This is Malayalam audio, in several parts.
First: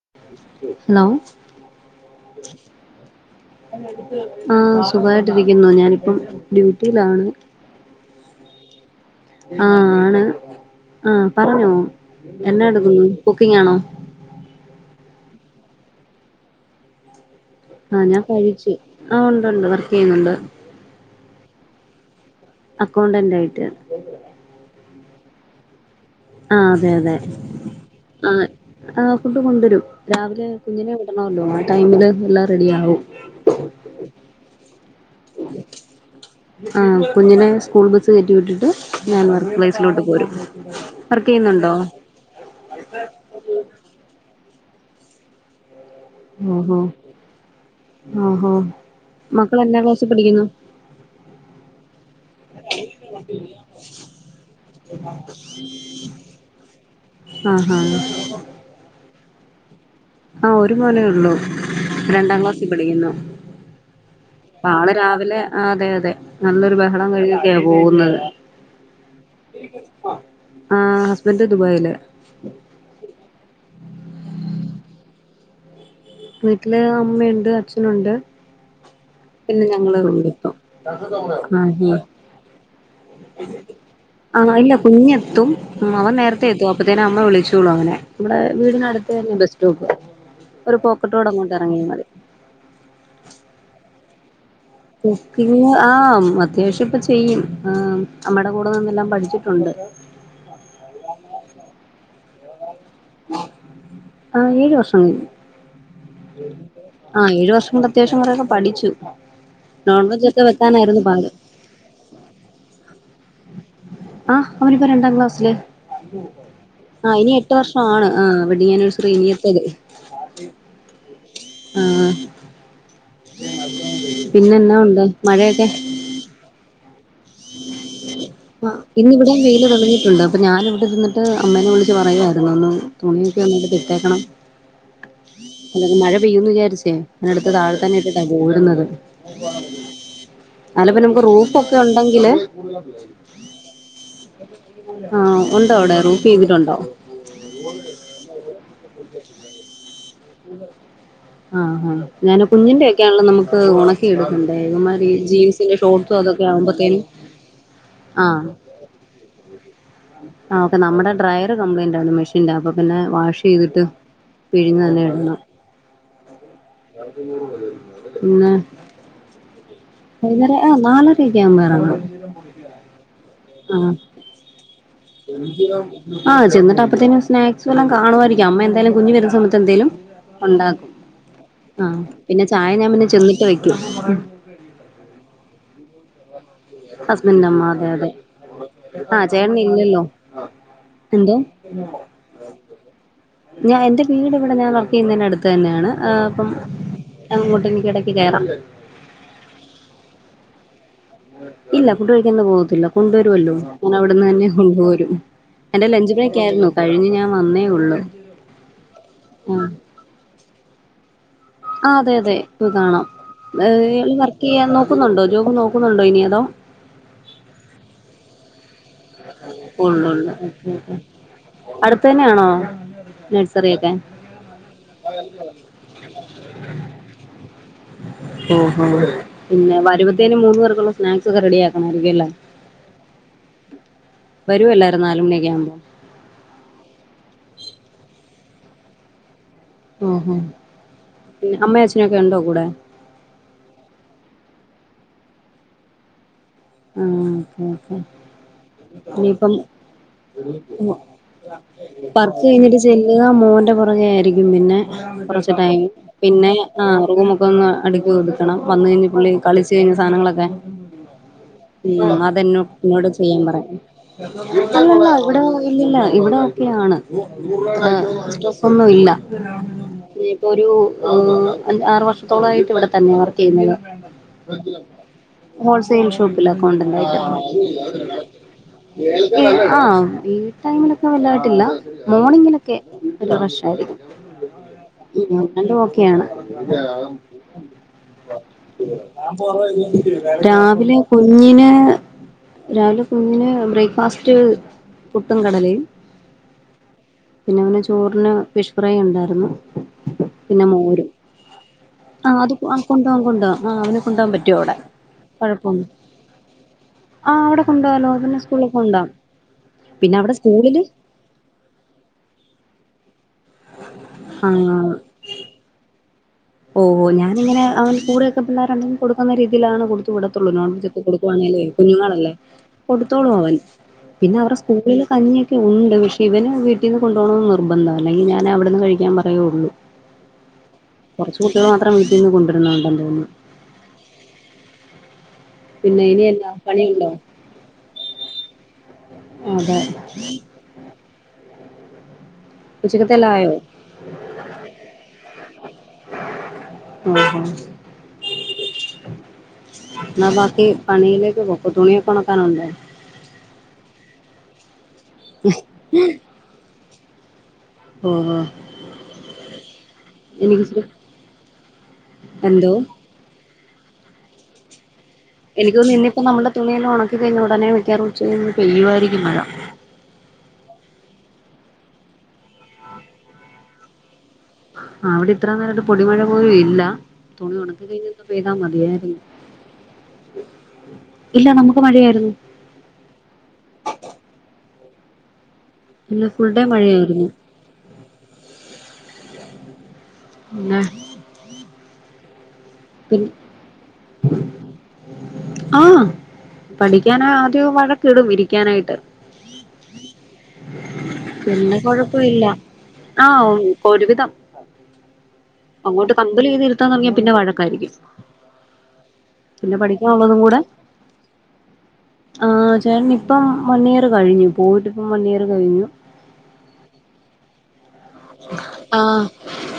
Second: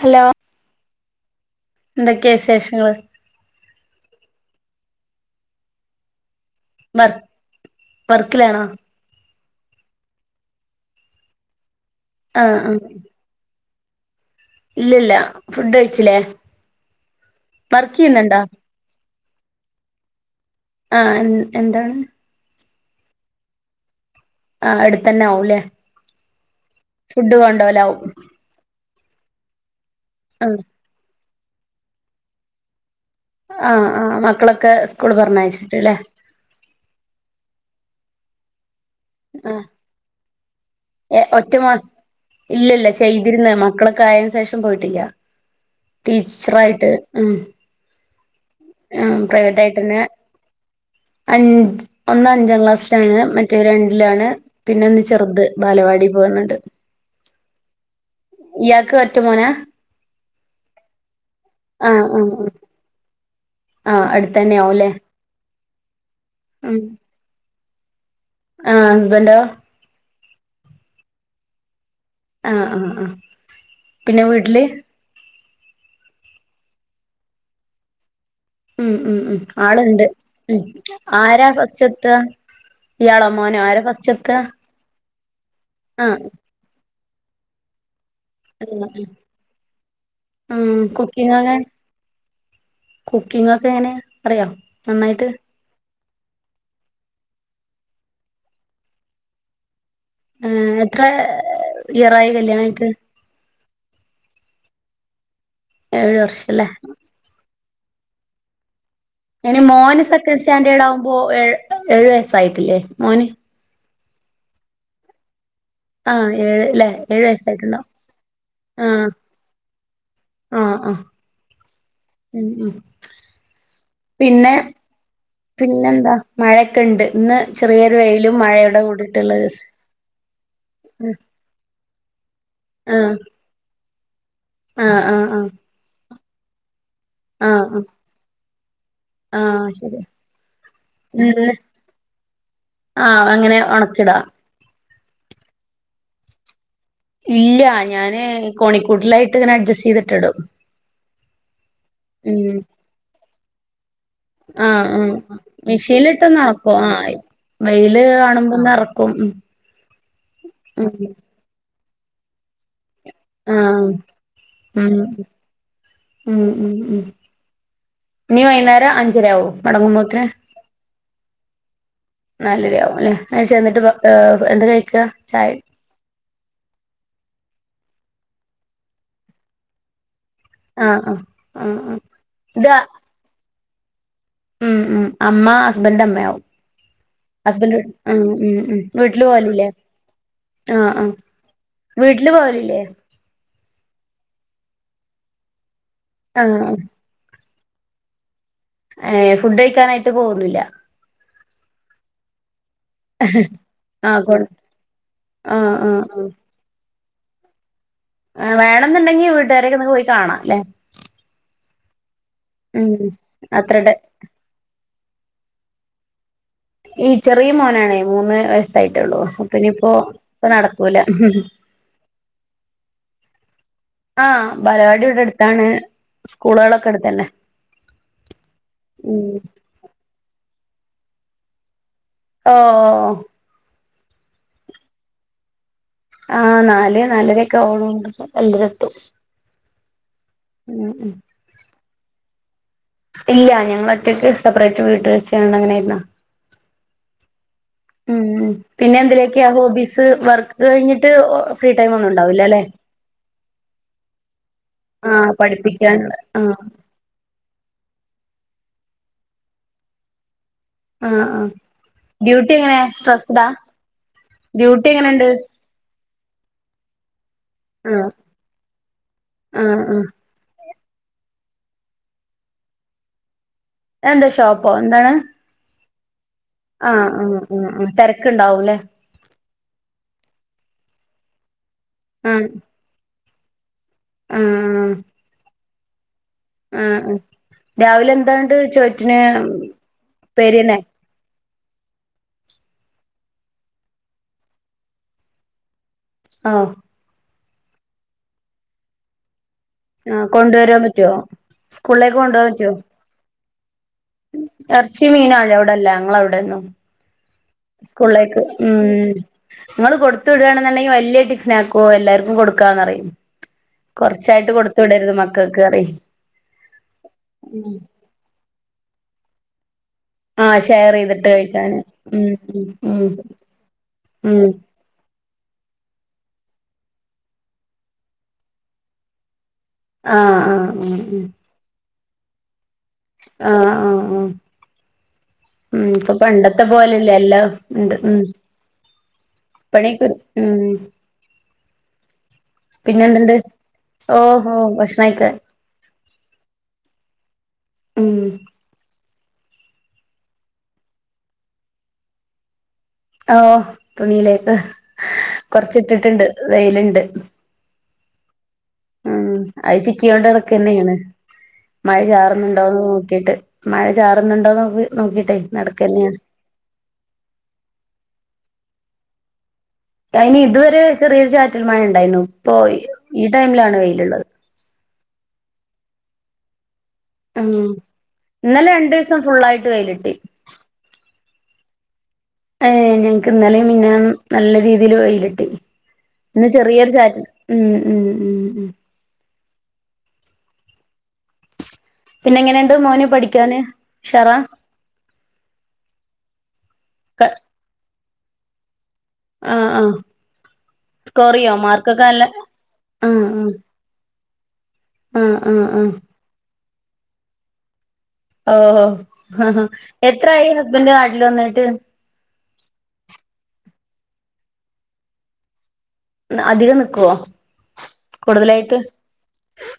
ഹലോ ലോ എന്തൊക്കെയാ വിശേഷങ്ങള് ആഹ് സുഖയിട്ടിരിക്കുന്നു ഞാനിപ്പം വർ ഡ്യൂട്ടിയിലാണ് വർക്കിലാണോ ആഹ് ആണ് ആഹ് പറഞ്ഞോ ആഹ് എന്നാ ആഹ് എടുക്കുന്നു കുക്കിംഗ്‌ ആണോ ഇല്ലില്ല ഫുഡ് കഴിച്ചില്ലേ വർക്ക് ആഹ് ഞാൻ ചെയ്യുന്നുണ്ടോ കഴിച്ചു ആ ഉണ്ട് ഉണ്ട് വർക്ക് യ്യുന്നുണ്ട് ആ എ എന്താണ് അക്കൗണ്ടന്റ് ആയിട്ട് ആ അടുത്ത് ന്നെ ആവും ല്ലേ ആ അതെ അതെ ആ ആ ഫുഡ്‌ കൊണ്ടുരും രാവിലെ ആഹ് കുഞ്ഞിനെവിടാ ണോല്ലോ ആ ടൈമില് എല്ലാം റെഡി യാവും ആഹ് ആ മക്കളൊക്കെ സ് സ്കൂൾ പറഞ്ഞയച്ചിട്ട്ല്ലേ ആഹ് കുഞ്ഞിനെ സ്കൂൾ ബസ് കേറ്റി വിട്ടിട്ട് ഞാൻ ആ വർക്ക് പ്ലേസിലോട്ട് പോരും ഏ വർക്ക് ഒറ്റ ചെയ്യുന്നുണ്ടോ മോൻ. ഇല്ലില്ല ചെയ്തിരുന്നെ മക്കളൊക്കെ ആയേനു ശേഷ തും പോയിട്ടില്ല ടീച്ചറായിട്ട് ഉം ആഹ് ആ പ്രൈവറ്റ് ആയിട്ട്ന്നെ അഞ് ഒന്ന് അഞ്ചാം ക്ലാസ്സിലാണ് മറ്റേ രണ്ടിലാണ് പിന്നെ ഒന്ന് ചെറുത് ബാലവാടി പോവ്ന്ന്ണ്ട് ആഹ് ആഹ് ഇയാൾക്ക് റ്റു മോനാ ആ ഒരു മോനേ ഉള്ളൂ ആഹ് ആഹ് രണ്ടാം ആഹ് ക്ലാസ്സിൽ പഠിക്കുന്നു ആഹ് അടുത്തന്നെ പ്പ ആവുംല്ലേ ആള് രാവിലെ ആ അതെ അതെ നല്ലൊരു ഉം ബഹളം കഴിഞ്ഞ ക്കെയാ പോകുന്നത് ആഹ് ഹസ്ബന്റോ ആ ഹസ്ബന്ഡ് ദുബായിലെ ആ ആ ആ പിന്നെ വീട്ടില് വീട്ടില് അമ്മയുണ്ട് അച്ഛനുണ്ട് ഉം ഉം ഉ പിന്നെ ഞങ്ങള് ആളുണ്ട് ഉള്ളെത്തും ഉ ആരാ ഫസ്റ്റ് ആഹ് എത്ത ഇയാളോ മോനോ ആരാ ഫസ്റ്റ് എത്ത ആഹ് ഇല്ല ആഹ അതിനെ അമ്മ വിളിച്ചോളു അവനെ നമ്മടെുടെ ആഹ് വീടിനടുത്ത് തന്നെ ബസ് സ്റ്റോപ്പ് ഒരു റോഡ് കുക്കിങ്ങ അങ്ങോട്ട് ഇറങ്ങിയാ മതി കുക്കിംഗ് ഒക്കെങ്ങ അറിയോ നന്നായിട്ട് കുക്കിംഗ് ആഹ അത്യാവശ്യം ഇപ്പ ചെയ്യും നമ്മടെ കൂടെ നിന്നെല്ലാം പഠിച്ചിട്ടുണ്ട് ആ എത്ര ഇയറായി കല്യാണട്ട് ആഹ ഏഴ് വർഷം കഴിഞ്ഞ് ഏഴ് വർഷല്ലേ അത് കൊണ്ട് അത്യാവശംൂറൊക്കെ പഠിച്ചു ഇനി മോന് നോൺ വെജ് സെക്കൻഡ് ഒക്കെ സ്റ്റാൻഡേർഡ് വെക്കാനായിരുന്നു ആകുമ്പോ പാട് ഏഴു വയസ്സായിട്ടില്ലേ മോന്ന് ആഹ് അവനിപ്പോ രണ്ടാം ക്ലാസ്സില് ആഹ് ഏഴ് ല്ലേ ആ ഏഴു ഇനി എട്ട് വയസ്സായിട്ടുണ്ടാവും വർഷാണ് ആ വെഡ്ഡിംഗ് ആഹ് അന്നിവേഴ്സറി ഇനിയത്തത് ആഹ് ആഹ് ഉം ഉം പിന്നെ എന്നാ ഉണ്ട് മഴയൊക്കെ പിന്നെന്താ മഴയൊക്കെ ഉണ്ട് ഇന്ന് ചെറിയൊരു വെയിലും ആ മഴയുടെ ഇന്നിവിടെ കൂടിയിട്ടുള്ള വെയിയില് ദിവസം തെളഞ്ഞിട്ടുണ്ട് അപ്പൊ ഞാാനിവിടെ ന്നിട്ട് അമ്മേനെ വിളിച്ചച്ച് പറയമായിരുന്നു ഒന്ന് ആഹ് തുണിയൊക്കെന്ന് ഇടേക്കണം ആഹ് ആഹ് ആഹ് [unintelligible] മഴ പെയൂന്ന് വിചാരിച്ചേ അടുത്ത ആഹ് താഴെന്നായിട്ടാ പോ- അ വുന്നത് ആഹ് ശരി അല്ലങ്കിൽ നമുക്ക് ഇന്ന് റൂഫൊ ക്കെ ഉണ്ടെങ്കിൽ ഏ ആഹ് അങ്ങനെ ഉണക്കിടാ ആഹ ഉണ്ടോ അവിടെ ചെയ്തിട്ടു ണ്ടോ ഇല്ല ഞാന് കോഴി ക്കൂട്ടിലായിട്ട് ഇവ നെ അഡ്ജസ്റ്റ് ചെയ്തിട്ടി ടും അ ത ആ ആാ ഞാനൻ കുഞ്ഞിന്റെറെ ഒൊക്കെയണള്ളത് നമുക്ക് ഒ ണ ആഹ ആ മിഷീനിലി ഷോർട്ടും ട്ട് അതൊക്കെ നന ക്കും ആ ആവുമ്പത്തേനും വെയില് ആഹ് കാണുമ്പോൾ എടുക്കും ഉ ഉ മെഷൻ [inaudible] പിന്നെ വാഷ് ചെയ്തിട്ട് പിഴിഞ്ഞു തന്നെ ഉ ഇടണം ഉ ഉ ഇനീ പിന്നെ വൈന്നേരം അഞ്ചരആവോ മടങ്ങുമ്പോ വൈകുന്നേരം ആഹ് നാലരയൊക്കെ ആവുമ്പോ ഇറങ്ങും [unintelligible] [unintelligible] എക്ക് ആ ചെന്നിട്ടപ്പോത്തെനും സ്നാക്സ് വല്ലോം കാണുമായിരിക്കും അമ്മ എന്തായാലും കുഞ്ഞ് വരുന്ന സമയത്ത് എന്തേലും ഒണ്ടാക്കും ആഹ് ആഹ് ആഹ് ആ ആഹ് പിന്നെ ഇത് ചായ ഞാൻ പിന്നെ ചെന്നിട്ട് വെക്കും [unintelligible] ഉം ഉം അമ്മ ഹസ്ബന്റെ അമ്മയാവും ഹസ്ബൻഡിന്റെ അമ്മ ഹസ്ബന്റ് അതെ അതെ ആ ഉം ഉം വീട്ടില് ആഹ് ചേട്ടൻ പോവലില്ലേ ഇല്ലല്ലോ ആ ആ എന്തോ വീട്ടില് പോവലില്ലേ ഞാൻ എന്റെ വീട് ഇവിടെ ഞാൻ വർക്ക് ചെയ്യുന്നേന്റെ അടുത്ത് തന്നെയാണ് ആ അപ്പം ആഹ് അങ്ങോട്ട് എനിക്കിടക്ക് കയറാം ഏ ഫുഡ് കഴിക്കാനായിട്ട് പോകുന്നില്ല ഇല്ല ഫുഡ്കഴിക്കാൻ ‌ എന്ന് പോവ് ല്ല കൊണ്ടുവരോല്ലോ ഞാൻ ആഹ് അവിടുന്ന് കൊ തന്നെ കൊണ്ടു പോരും ആഹ് എന്റെ ലഞ്ച് ബ്രേക്ക് ആയിരുന്നു കഴിഞ്ഞ് ഞാൻ വന്നേ ഉള്ള് ആ വേണന്നിണ്ടെങ്കി വീട്ടുകാരക്കെ ഒന്ന് പോയി കാണാം അല്ലെ ആ അതെ അതെ പോയ് കാണാം ആ അത്രടെ ഇയാള് വർക്ക് ചെയ്യാന്നോ ക്കുന്നുണ്ടോ ജോബ് നോക്കുന്നുണ്ടോ ഇനി അതോ ഈ ചെറിയ മോനാണേ മൂന്ന് വയസ് ട്ടായിട്ടുള്ളൂ പിന്ന ഇപ്പോ ഉള്ളു ഉള്ളു ഇപ്പ ഓക്കെ ഓക്കെ നടക്കൂല അടുത്ത് തന്നെയാണോ നഴ്സറിയൊക്കെ ആ ബാലവാടി ഇവിടെ എടുത്താണ് സ്കൂളുകളൊക്കെ അടുത്തന്നേ ഓഹോ ഉം പിന്നെ വരുമ്പത്തേനും [unintelligible] സ്നാക്സ് ഒക്കെ റെഡിയാക് ആ വരുഎല്ലാരും നാലുമണിയൊക്കെ ആവുമ്പോം ആ നാല് നാലരൊക്കെ [unintelligible] എന്തരട്ടു ഓഹോ പിന്നെ അമ്മ അച്ഛനൊക്കെ ഒണ്ടോ കുട ഇല്ല ഞങ്ങള് ഒറ്റയ്ക്ക് സെപ്പറേറ്റ് വീട്ട് വച്ച് ഞങ്ങൾ അങ്ങനെയായിരുന്ന് ആഹ് ഓക്കെ ഉം പിന്നെ ഓക്കെ എന്തിലൊക്കെയാ ഇനിയിപ്പം ഹോബീസ് വർക്ക് കഴിഞ്ഞിട്ട് ഫ്രീ ടൈം ഒന്നും ഉണ്ടാവൂല്ലാല്ലേ ആ മോന്റെ പുറകെ ആയിരിക്കും പിന്നെ ആഹ് കുറച്ച് ടൈം പഠിപ്പിക്കാനുള്ള പിന്നെ ആഹ് ആ റൂമൊക്കെ ഒന്ന് അടുക്കി ഒതുക്കും എത്തണം വന്ന് കഴിഞ്ഞ് പുള്ളി കളിച്ചു കഴിഞ്ഞ സാധനങ്ങളൊക്കെ ആ ആ ഉം അതെന്നോട് ചെയ്യാൻ പറയാം ഡ്യൂട്ടി അതല്ല എങ്ങനെണ്ട് ഇവിടെ ഇല്ലല്ല ഇവിടെ ഒക്കെയാണ് ആഹ് സ്‌ട്രെസ്സൊന്നും ഇല്ല ആഹ് ആഹ് ഇപ്പൊ ഒരു ഓ അഞ്ച് ആറ് വർഷത്തോളായിട്ട് ഇവിടെ തന്നെയാവർക്ക് ക്കെയുന്നത് എന്താ ഷോപ്പോ എന്താണ് ഹോൾസെയിൽ ഷോ ആഹ് ഷോപ്പിലകൗണ്ടന്റായിട്ട് ആഹ് ആഹ് ആഹ് തിരക്കുണ്ടാവൂല്ലേ ഏ ആ ഞാൻ വല്ലാട്ടില്ല ആഹ് മോർണിംഗിലൊക്കെ ഒരു വർഷായി ആഹ് ഉം രണ്ടുഓക്കെയാണ് ആഹ് ആഹ് രാവിലെ എന്താണ്ട് ചോറ്റിന് ഉപ്പേരിന്നെ രാവിലെ കുഞ്ഞിന് രാവിലെ കുഞ്ഞിന് ബ്രേക്ക്ഫാസ്റ്റ് പുട്ടും കടലയും ആഹ് പിന്നെ അവന് ചോറിന് ഫിഷ് ഫ്രൈ ഉണ്ടായിരുന്നു ആഹ് കൊണ്ട പിന്നെ വരാൻ മോരും പറ്റുവോ സ്കൂളിലേക്ക് കൊണ്ട ആഹ് പോരാൻ അത് പറ്റുവോ കൊണ്ടോവാം കൊണ്ടോവാം ആഹ് അവനെ കൊണ്ടാൻ പറ്റു അവിടെ കുഴപ്പൊ ടെന്നും സ്കൂളിലേക്ക് സ്കൂളിൽ കൊണ്ടോവാം ഉം നിങ്ങൾ പിന്നെ കൊടുത്തു അവിടെ സ്കൂളില് വിടുകയാണെന്നുണ്ടെങ്കിൽ വലിയ ടിഫിനക്കുവോ എല്ലാർക്കും കൊടുക്കാന്ന്റിയും കൊറച്ചായിട്ട് കൊടുത്ത്വിടരുത് മക്കൾക്കറെ ഓഹോ ഞാനിങ്ങനെ അവൻ കൂടെ ഒക്ക പിള്ളരണ്ടങ്കിൽ കൊടുക്കുന്ന രീതി തിലാണ് കൊ ആ ത്തുവിടത്തുള്ളൂ ഷെയർ നോണ്വേജൊക്കെ ചെയ്തിട്ട് കൊടുക്കുവാണല്ലേ കഴിക്കാന് ഉം കുഞ്ഞുങ്ങളല്ലേ ഉം കൊടുത്തോളൂ അവൻ പിന്നെ ഉം അവരുടെ സ്കൂളിൽ കഞ്ഞി ഇണ്ട് പക്ഷേ ഇവന് വീട്ടിന്ന് കൊണ്ടോണംന്ന് നിർബന്ധ അല്ലെങ്കിൽ ഞാൻ അവിടുന്ന് കഴിക്കാൻ പറയേ ഉള്ളൂ ഹാ ഹാ ആഹ് കൊറച്ചു കുട്ടിയേള് മാത്രം പിൻ കൊണ്ടരണോന്ന് ഹാ ഹാ ആഹ് ഉം പിന്നെ ഇപ്പൊ ഇനിയെന്നാ പണ്ടത്തെ പോലെല്ല പണിയുണ്ടോ എല്ലാം ഇണ്ട് ഉം അതെ പണി [unintelligible] ഉം പിന്നെ ഉച്ചക്കത്തെല്ലാം എന്തുണ്ട് ആയോ ഹോ ഹോ ഭക്ഷണായ്ക്ക് അഹ് ഹ ഉം എന്നാ ബാക്കി പണിയിലേക്ക് പോക്കൊ തുണിയൊക്കെ ഒണക്കാനുണ്ട് ആ തുണിയിലേക്ക് കൊറച്ചിട്ടിട്ട്ണ്ട് വെയില്ണ്ട് [inaudible] മൂ മൂ ആ അത് ചിക്കിയിടണ്ട് എടക്ക് എനിക്കിച്ചിരി ഇങ്ങനെ മഴ എന്തോ ചാറ്ന്നുടൊന്ന് നോക്കിട്ട് മഴ ചാറ്ന്നുണ്ടോ നോക്ക് എനിക്കോന്ന് ഇന്ന് ഇപ്പൊ നമ്മള്ടെ തുണിയിന്ന് ഒണക്കി കഴിഞ്ഞൊടനെ മിക്കാറും ഉച്ച കയ്യുമ്പൊ പെയ്യു ആയിരിക്ക ഈ മഴ അയിനി ഇതുവരെ ചെറിയൊരു ചാറ്റൽ മഴ ഇണ്ടായിരുന്നു ഇപ്പൊ ഈ ടൈമിലാണ് വെയില് ഇള്ളത് ആ അവിടെ ഇത്ര നേരായിട്ട് പൊടിമഴ പോലും ഇല്ലാ ഉം ഇന്നലെ രണ്ടൂസം ഫുള്ളായിട്ട് വെയില് കിട്ടി ഇല്ല നമുക്ക് മഴയായിരുന്നു ഏ ഞങ്ങ്ക്ക് ഇന്നലെയും മിഞ്ഞാന്നും നല്ല ചൂട് ഇതില് വെയിലട്ടി ഫുൾ ഇന്ന് ഡേ ചെറിയൊരു ചാറ്റ് മഴയായിരുന്നു ഉം ഉം ഉം മ് പിന്നെ പിന്നെ എങ്ങനെയാണ് പിൻ ആ പഠിക്കാൻ ആദ്യം വഴ ക്കിടും ഇരിക്കാനായിട്ട് ആ ആ സ്കോറെയ്യോ പിന്നെ മാർക്കൊക്കെ നല്ല കൊഴപ്പമില്ല ആ ഒരുവിധം ആ ആ ആ ആ തൊടങ്ങിയ പിന്നെ വഴ കരിക്കും ഓഹോ എത്രായി കൂടെ ഹസ്ബൻഡ് നാട്ടില് വന്നിട്ട് ആ ചേട്ടന് ഇപ്പം വൺ ഇയർ കഴിഞ്ഞു പോയിട്ടിപ്പം വൺ ഇയർ കഴിഞ്ഞു അധികം നിക്കോ ആഹ്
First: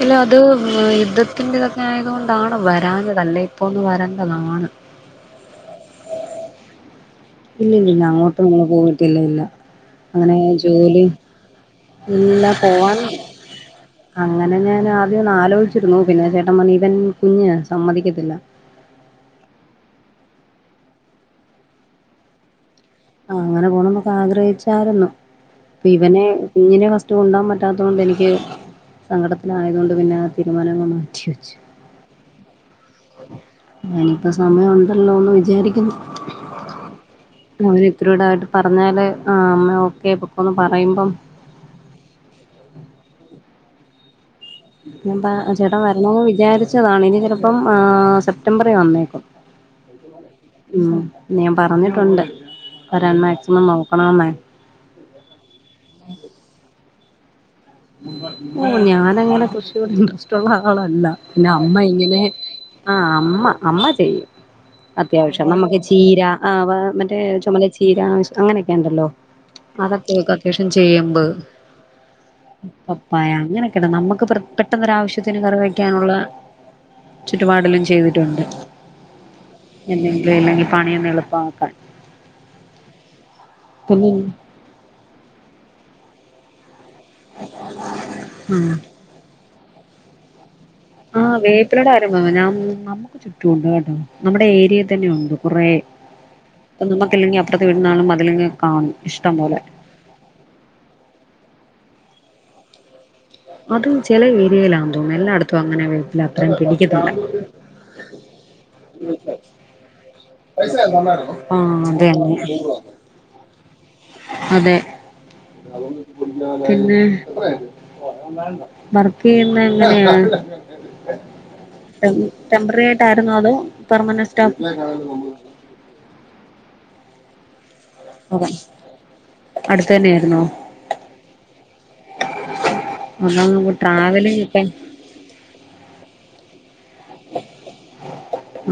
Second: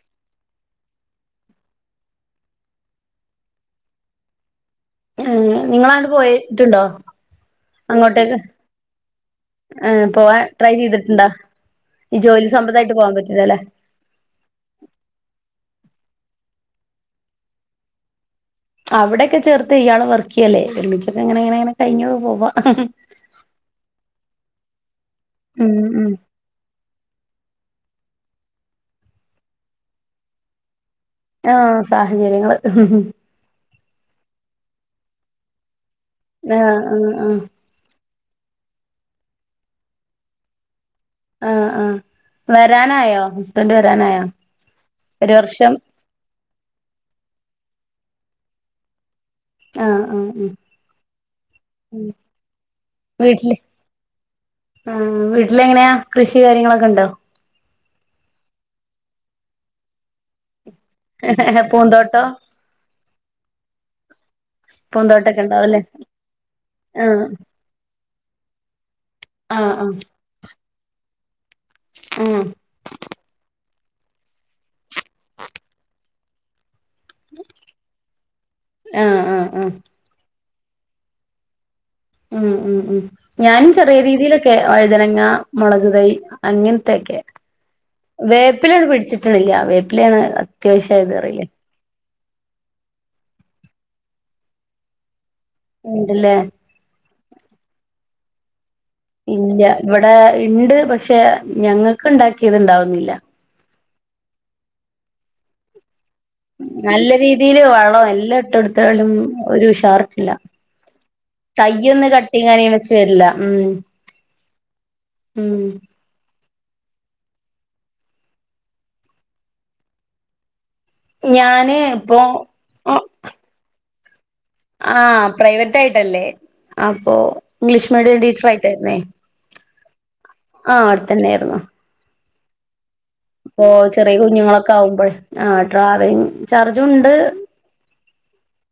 ഇല്ല അത് ഉം യുദ്ധത്തിന്റെതൊക്കെ ആയതു കൊണ്ടാണ് വരാഞ്ഞത് അല്ലെ ഇപ്പ ഒന്ന് വരേണ്ടതാണ് ഏഹ് നിങ്ങളാണ്ട് പോയിട്ടുണ്ടോ ഇല്ലല്ല അങ്ങോട്ടേക്ക് അങ്ങോട്ടും നിങ്ങൾ പോയിട്ടില്ല ഇല്ല ഏഹ് അങ്ങനെ പോവാൻ ട്രൈ ജോലി ചെയ്തിട്ടുണ്ടോ ഈ ഇല്ല ജോലി സംബന്ധമായിട്ട് പോവാൻ പോകാൻ പറ്റില്ല അല്ലേ അങ്ങനെ ഞാൻ ആദ്യം നാലോ രുന്നു പിന്നെ ചേട്ടൻ പറഞ്ഞു ഇവൻ കുഞ് സമ്മതിക്കത്തില്ല അവിടെയക്കെേ ചേർത്ത് ഇയാളെ വർക്ക് ചെയ്യല്ലേ ഒരുമിച്ചൊക്കെ എങ്ങനെങ്ങനെങ്ങനെ കഴിഞ്ഞ് പോവാ ആ അങ്ങനെ പോണൊക്കെ ആഗ്രഹിച്ചായിരുന്നു ഉം ഉം ഇവനെ കുഞ്ഞിനെ ഫസ്റ്റ് കൊണ്ടൻ പറ്റ പറ്റത്തൊണ്ട് എനിക്ക് സങ്കടത്തില ആയതുകൊണ്ട് പിന്നെ ആ തീരുമാനങ്ങള ആ സാഹചര്യങ്ങള് ഞാനീപ്പ സമയമുണ്ടല്ലോ എന്ന് വിചാരിക്കുന്നു ആ ആ ആ പറഞ്ഞാലൂ ആ അമ്മ ഓക്കെ പോക്കൊന്ന് പറയുമ്പം ആ ആ വരാനായോ ഹസ്ബൻഡ് വരാനായോ ഞാൻ ഒരു വർഷം ചേട്ടൻ വരണമന്ന് വിചാരിച്ചതാണ് ഇനി ചിലപ്പം ആ സെപ് പ്റ്റംബറിലെ വന്നേക്കും ആ ആ ഉം ഉം ഞാൻ പറഞ്ഞിട്ടുണ്ട് വരാൻ വീട്ടില് മാക്സിമം നോക്കണോന്നേ ആ വീട്ടില എങ്ങനെയാ കൃഷി കാര്യങ്ങളൊക്കെ ഉണ്ടോ ഓ ഞാനങ്ങനെ കൃഷിയട് ഇൻട്രസ്റ്റ് ഉള്ള ആളല്ല പിന്നെ അമ്മ ഇങ്ങനെ പൂന്തോട്ടം ആ അമ്മ അമ്മ ചെയ്യും പൂന്തോട്ടൊക്കെ അത്യാവശ്യം നമ്മുക്ക് ഉണ്ടാവുംല്ലേ ചീര ആ മറ്റേ ആഹ് ചുമല ചീര അങ്ങനെയൊക്കെ ഉണ്ടല്ലോ ആഹ് അതൊക്കെ അത്യാവശ്യ ചെയ്യുമ്പോ ആ പപ്പായ അങ്ങനെയൊക്കെ നമുക്ക് പ്രേ പെട്ടെന്ന് ഒരുവശ്യത്തിന് കറി വെക്കാനുള്ള ചുറ്റുപാടലും ചെയ്തിട്ടുണ്ട് ആഹ് ആഹ് ആഹ് ആഹ് എന്തെങ്കിലല്ലങ്ക പണിയന്ന് എളുപ്പമാക്കാൻ ഉം ഉം ഉം ഞാനും ചെറിയ പിന്നെ രീതിയിലൊക്കെ വഴുതനങ്ങ മുളക് തൈ അങ്ങ തെക്കേ ആഹ് വേപ്പിലോ പിടിച്ചിട്ടില്ല വേ ഇലാണ് ആഹ് വേപ്പിലയുടെ ആരംഭ നമ്മുക്ക് ചുറ്റുമുണ്ട് നമ്മുടെ ഏരിയയിൽ തന്നെ ഉണ്ട് കുറേ ഉണ്ടല്ലേ ഇപ്പ നമ്മുക്കല്ലെങ്കി അപ്പുറത്തെ വിടുന്നാളും മ [unintelligible] ഇല്ല ഇവിടെ ഇണ്ട് പക്ഷെ ഞങ്ങൾക്ക് ഉണ്ടാക്കി ചെയ്തുണ്ടാവുന്നില്ല അത് ചില ഏരിയയിലാ തോന്നും എല്ലായിടത്തും അങ്ങനെ വ നല്ല രീതിൽ വളം എല്ലാ ഇട്ടെടുത്താലും ഒരു ഉഷാറിട്ടില്ല ആഹ് അത് തന്നെ തയ്യൊന്ന്കട്ടിങ്ങാന വെച്ച് ചേരില്ല ഉം അതെ ഉം പിന്നെ വർക്ക് ചെയ്യുന്നത് എങ്ങനെയാണ്? ഞാന് ഡെമ്ബ്രറി ആയിട്ടായിരുന്നോ? അതോ? പെർമന ആ പ്രൈവറ്റ് ആയിട്ടല്ലേ? അപ്പൊ ഇംഗ്ലീഷ് മീഡിയം ടീച്ചർ അതെ ആയിട്ടായിരുന്നേ അടുത്ത് തന്നെയായിരുന്നോ ആ അവിടെ തന്നെ ആയിരുന്നു. അപ്പൊ അതാവുമ്പോ ചെറിയ ട്രാവലിംഗ് ഒക്കെ കുഞ്ഞുങ്ങളൊക്കെ ആകുമ്പോൾ ആ ട്രാവലിങ് ചർ ഇതുണ്ട്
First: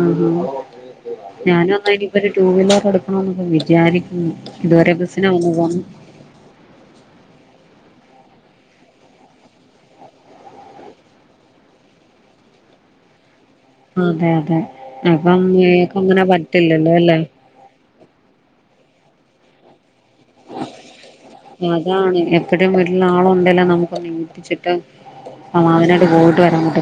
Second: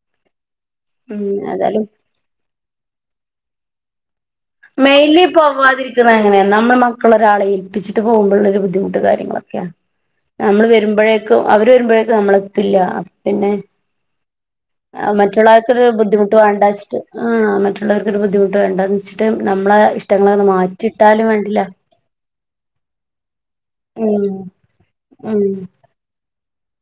ആ ആ ഞാന ഏതായാലും ഒന്നനിപ്പൊ ഒരു ടു വീലർ എടുക്കണം വിചാരി മെയിലി പോവാതിരിക്കുന്നത് എങ്ങനെയാ നമ്മൾ മക്കള ഒരാളെ ഏൽപ്പിച്ച് പോകുമ്പോഴ ഒരു ബുദ്ധിമുട്ട് കാര്യങ്ങളൊക്കെയാ നമ്മള് വരുമ്പോഴേക്കും അവര് വരുമ്പോഴേക്കും നമ്മളെത്തില്ല പിന്നെ അതെ അതെ അപ്പം മറ്റുള്ളവർകൊരു ഇയാക്ക് അങ്ങനെ ബുദ്ധിമുട്ട് വേണ്ട പറ്റില്ലല്ലോ വച്ചിട്ട് അല്ലേ ആ മറ്റുള്ളോർക്കൊരു ബു ദ്ധിമട്ടണ്ടാന്ന് വച്ചിട്ട് ടും നമ്മളെ ഇഷ് റ്റങ്ങളെ മാറ്റിയിട്ടാലും വേണ്ടില്ല ചിട്ട് വീട്ടിൽ ആള് എല്ലാം നമുക്ക് ഉം എൽപ്പിച്ചിട്ട് സമാധാനായിട്ട് പോയിട്ട് വരാ ആതെ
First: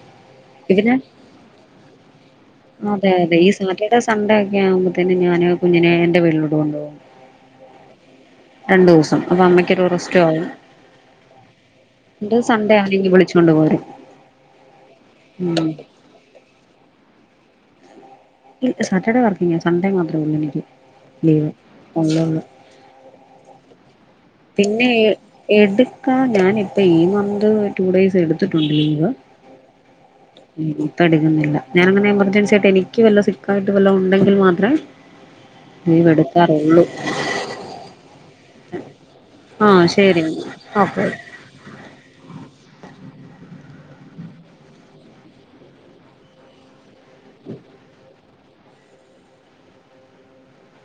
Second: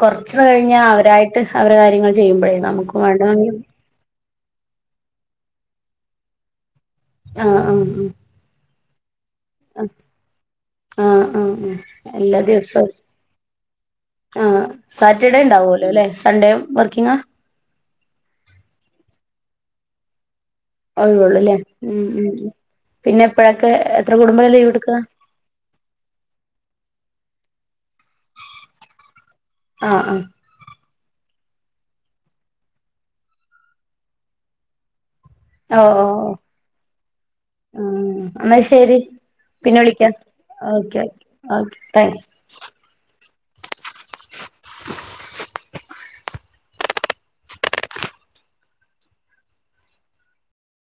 കുറച്ച കഴിഞ്ഞ അവരായിട്ട് അവരെ കാര്യങ്ങൾ ചെയ്യുമ്പഴേ അതെ അതെ ഈ സാറ്റർഡേ സൺഡേ ഒക്കെ ആകുമ്പതിന് ഞാന് കുഞ്ഞിനെ എന്റെ വീലോട്ട്കൊണ്ടു പോകും ആ ആ രണ്ട് ദിവസം അപ്പൊ അ അമ്മയ്ക്കൊരു റെസ്റ്റും ആവും ആ ആ എല്ലാ എന്നിട്ട് സൺഡേ ദിവസവും ആണെങ്കി വിളിച്ചോണ്ട് പോരും ആ സാറ്റർഡേ ഉം ഉണ്ടാവുമല്ലോ അല്ലെ സൺഡേ വർക്കിംഗാ ഇല്ല സാറ്റർഡേ വർക്കിങ്ങ സൺഡേ മാത്രേള്ളൂ നിക്ക് ഒഴിവുള്ളൂ ലീവ് അല്ലേ ഉം ഉം ഉള്ളള്ള ഉം പിന്നെ എപ്പോഴൊക്കെ എത്ര കുടുംബം ലീവ് പിന്നെ എടുക്കുക എടുക്കാ ഞാൻ ഇപ്പൊ ഈ മന്ത് ടു ഡേയ്സ് എടുത്തിട്ടുണ്ട് ലീവ് ആഹ് ആഹ് ഉം തടുകുന്നില്ല ഞാന അങ്ങനെ എമർജൻസി ആയിട്ട് എനിക്ക് വല്ല സിക്കായിട്ട് വല്ല ഉണ്ടെങ്കിൽ മാത്രം ഓ ഓ ഉം എന്നാ ശരി പിന്നെ ആഹ് വിളിക്ക ശരി എന്നാ. Okay thanks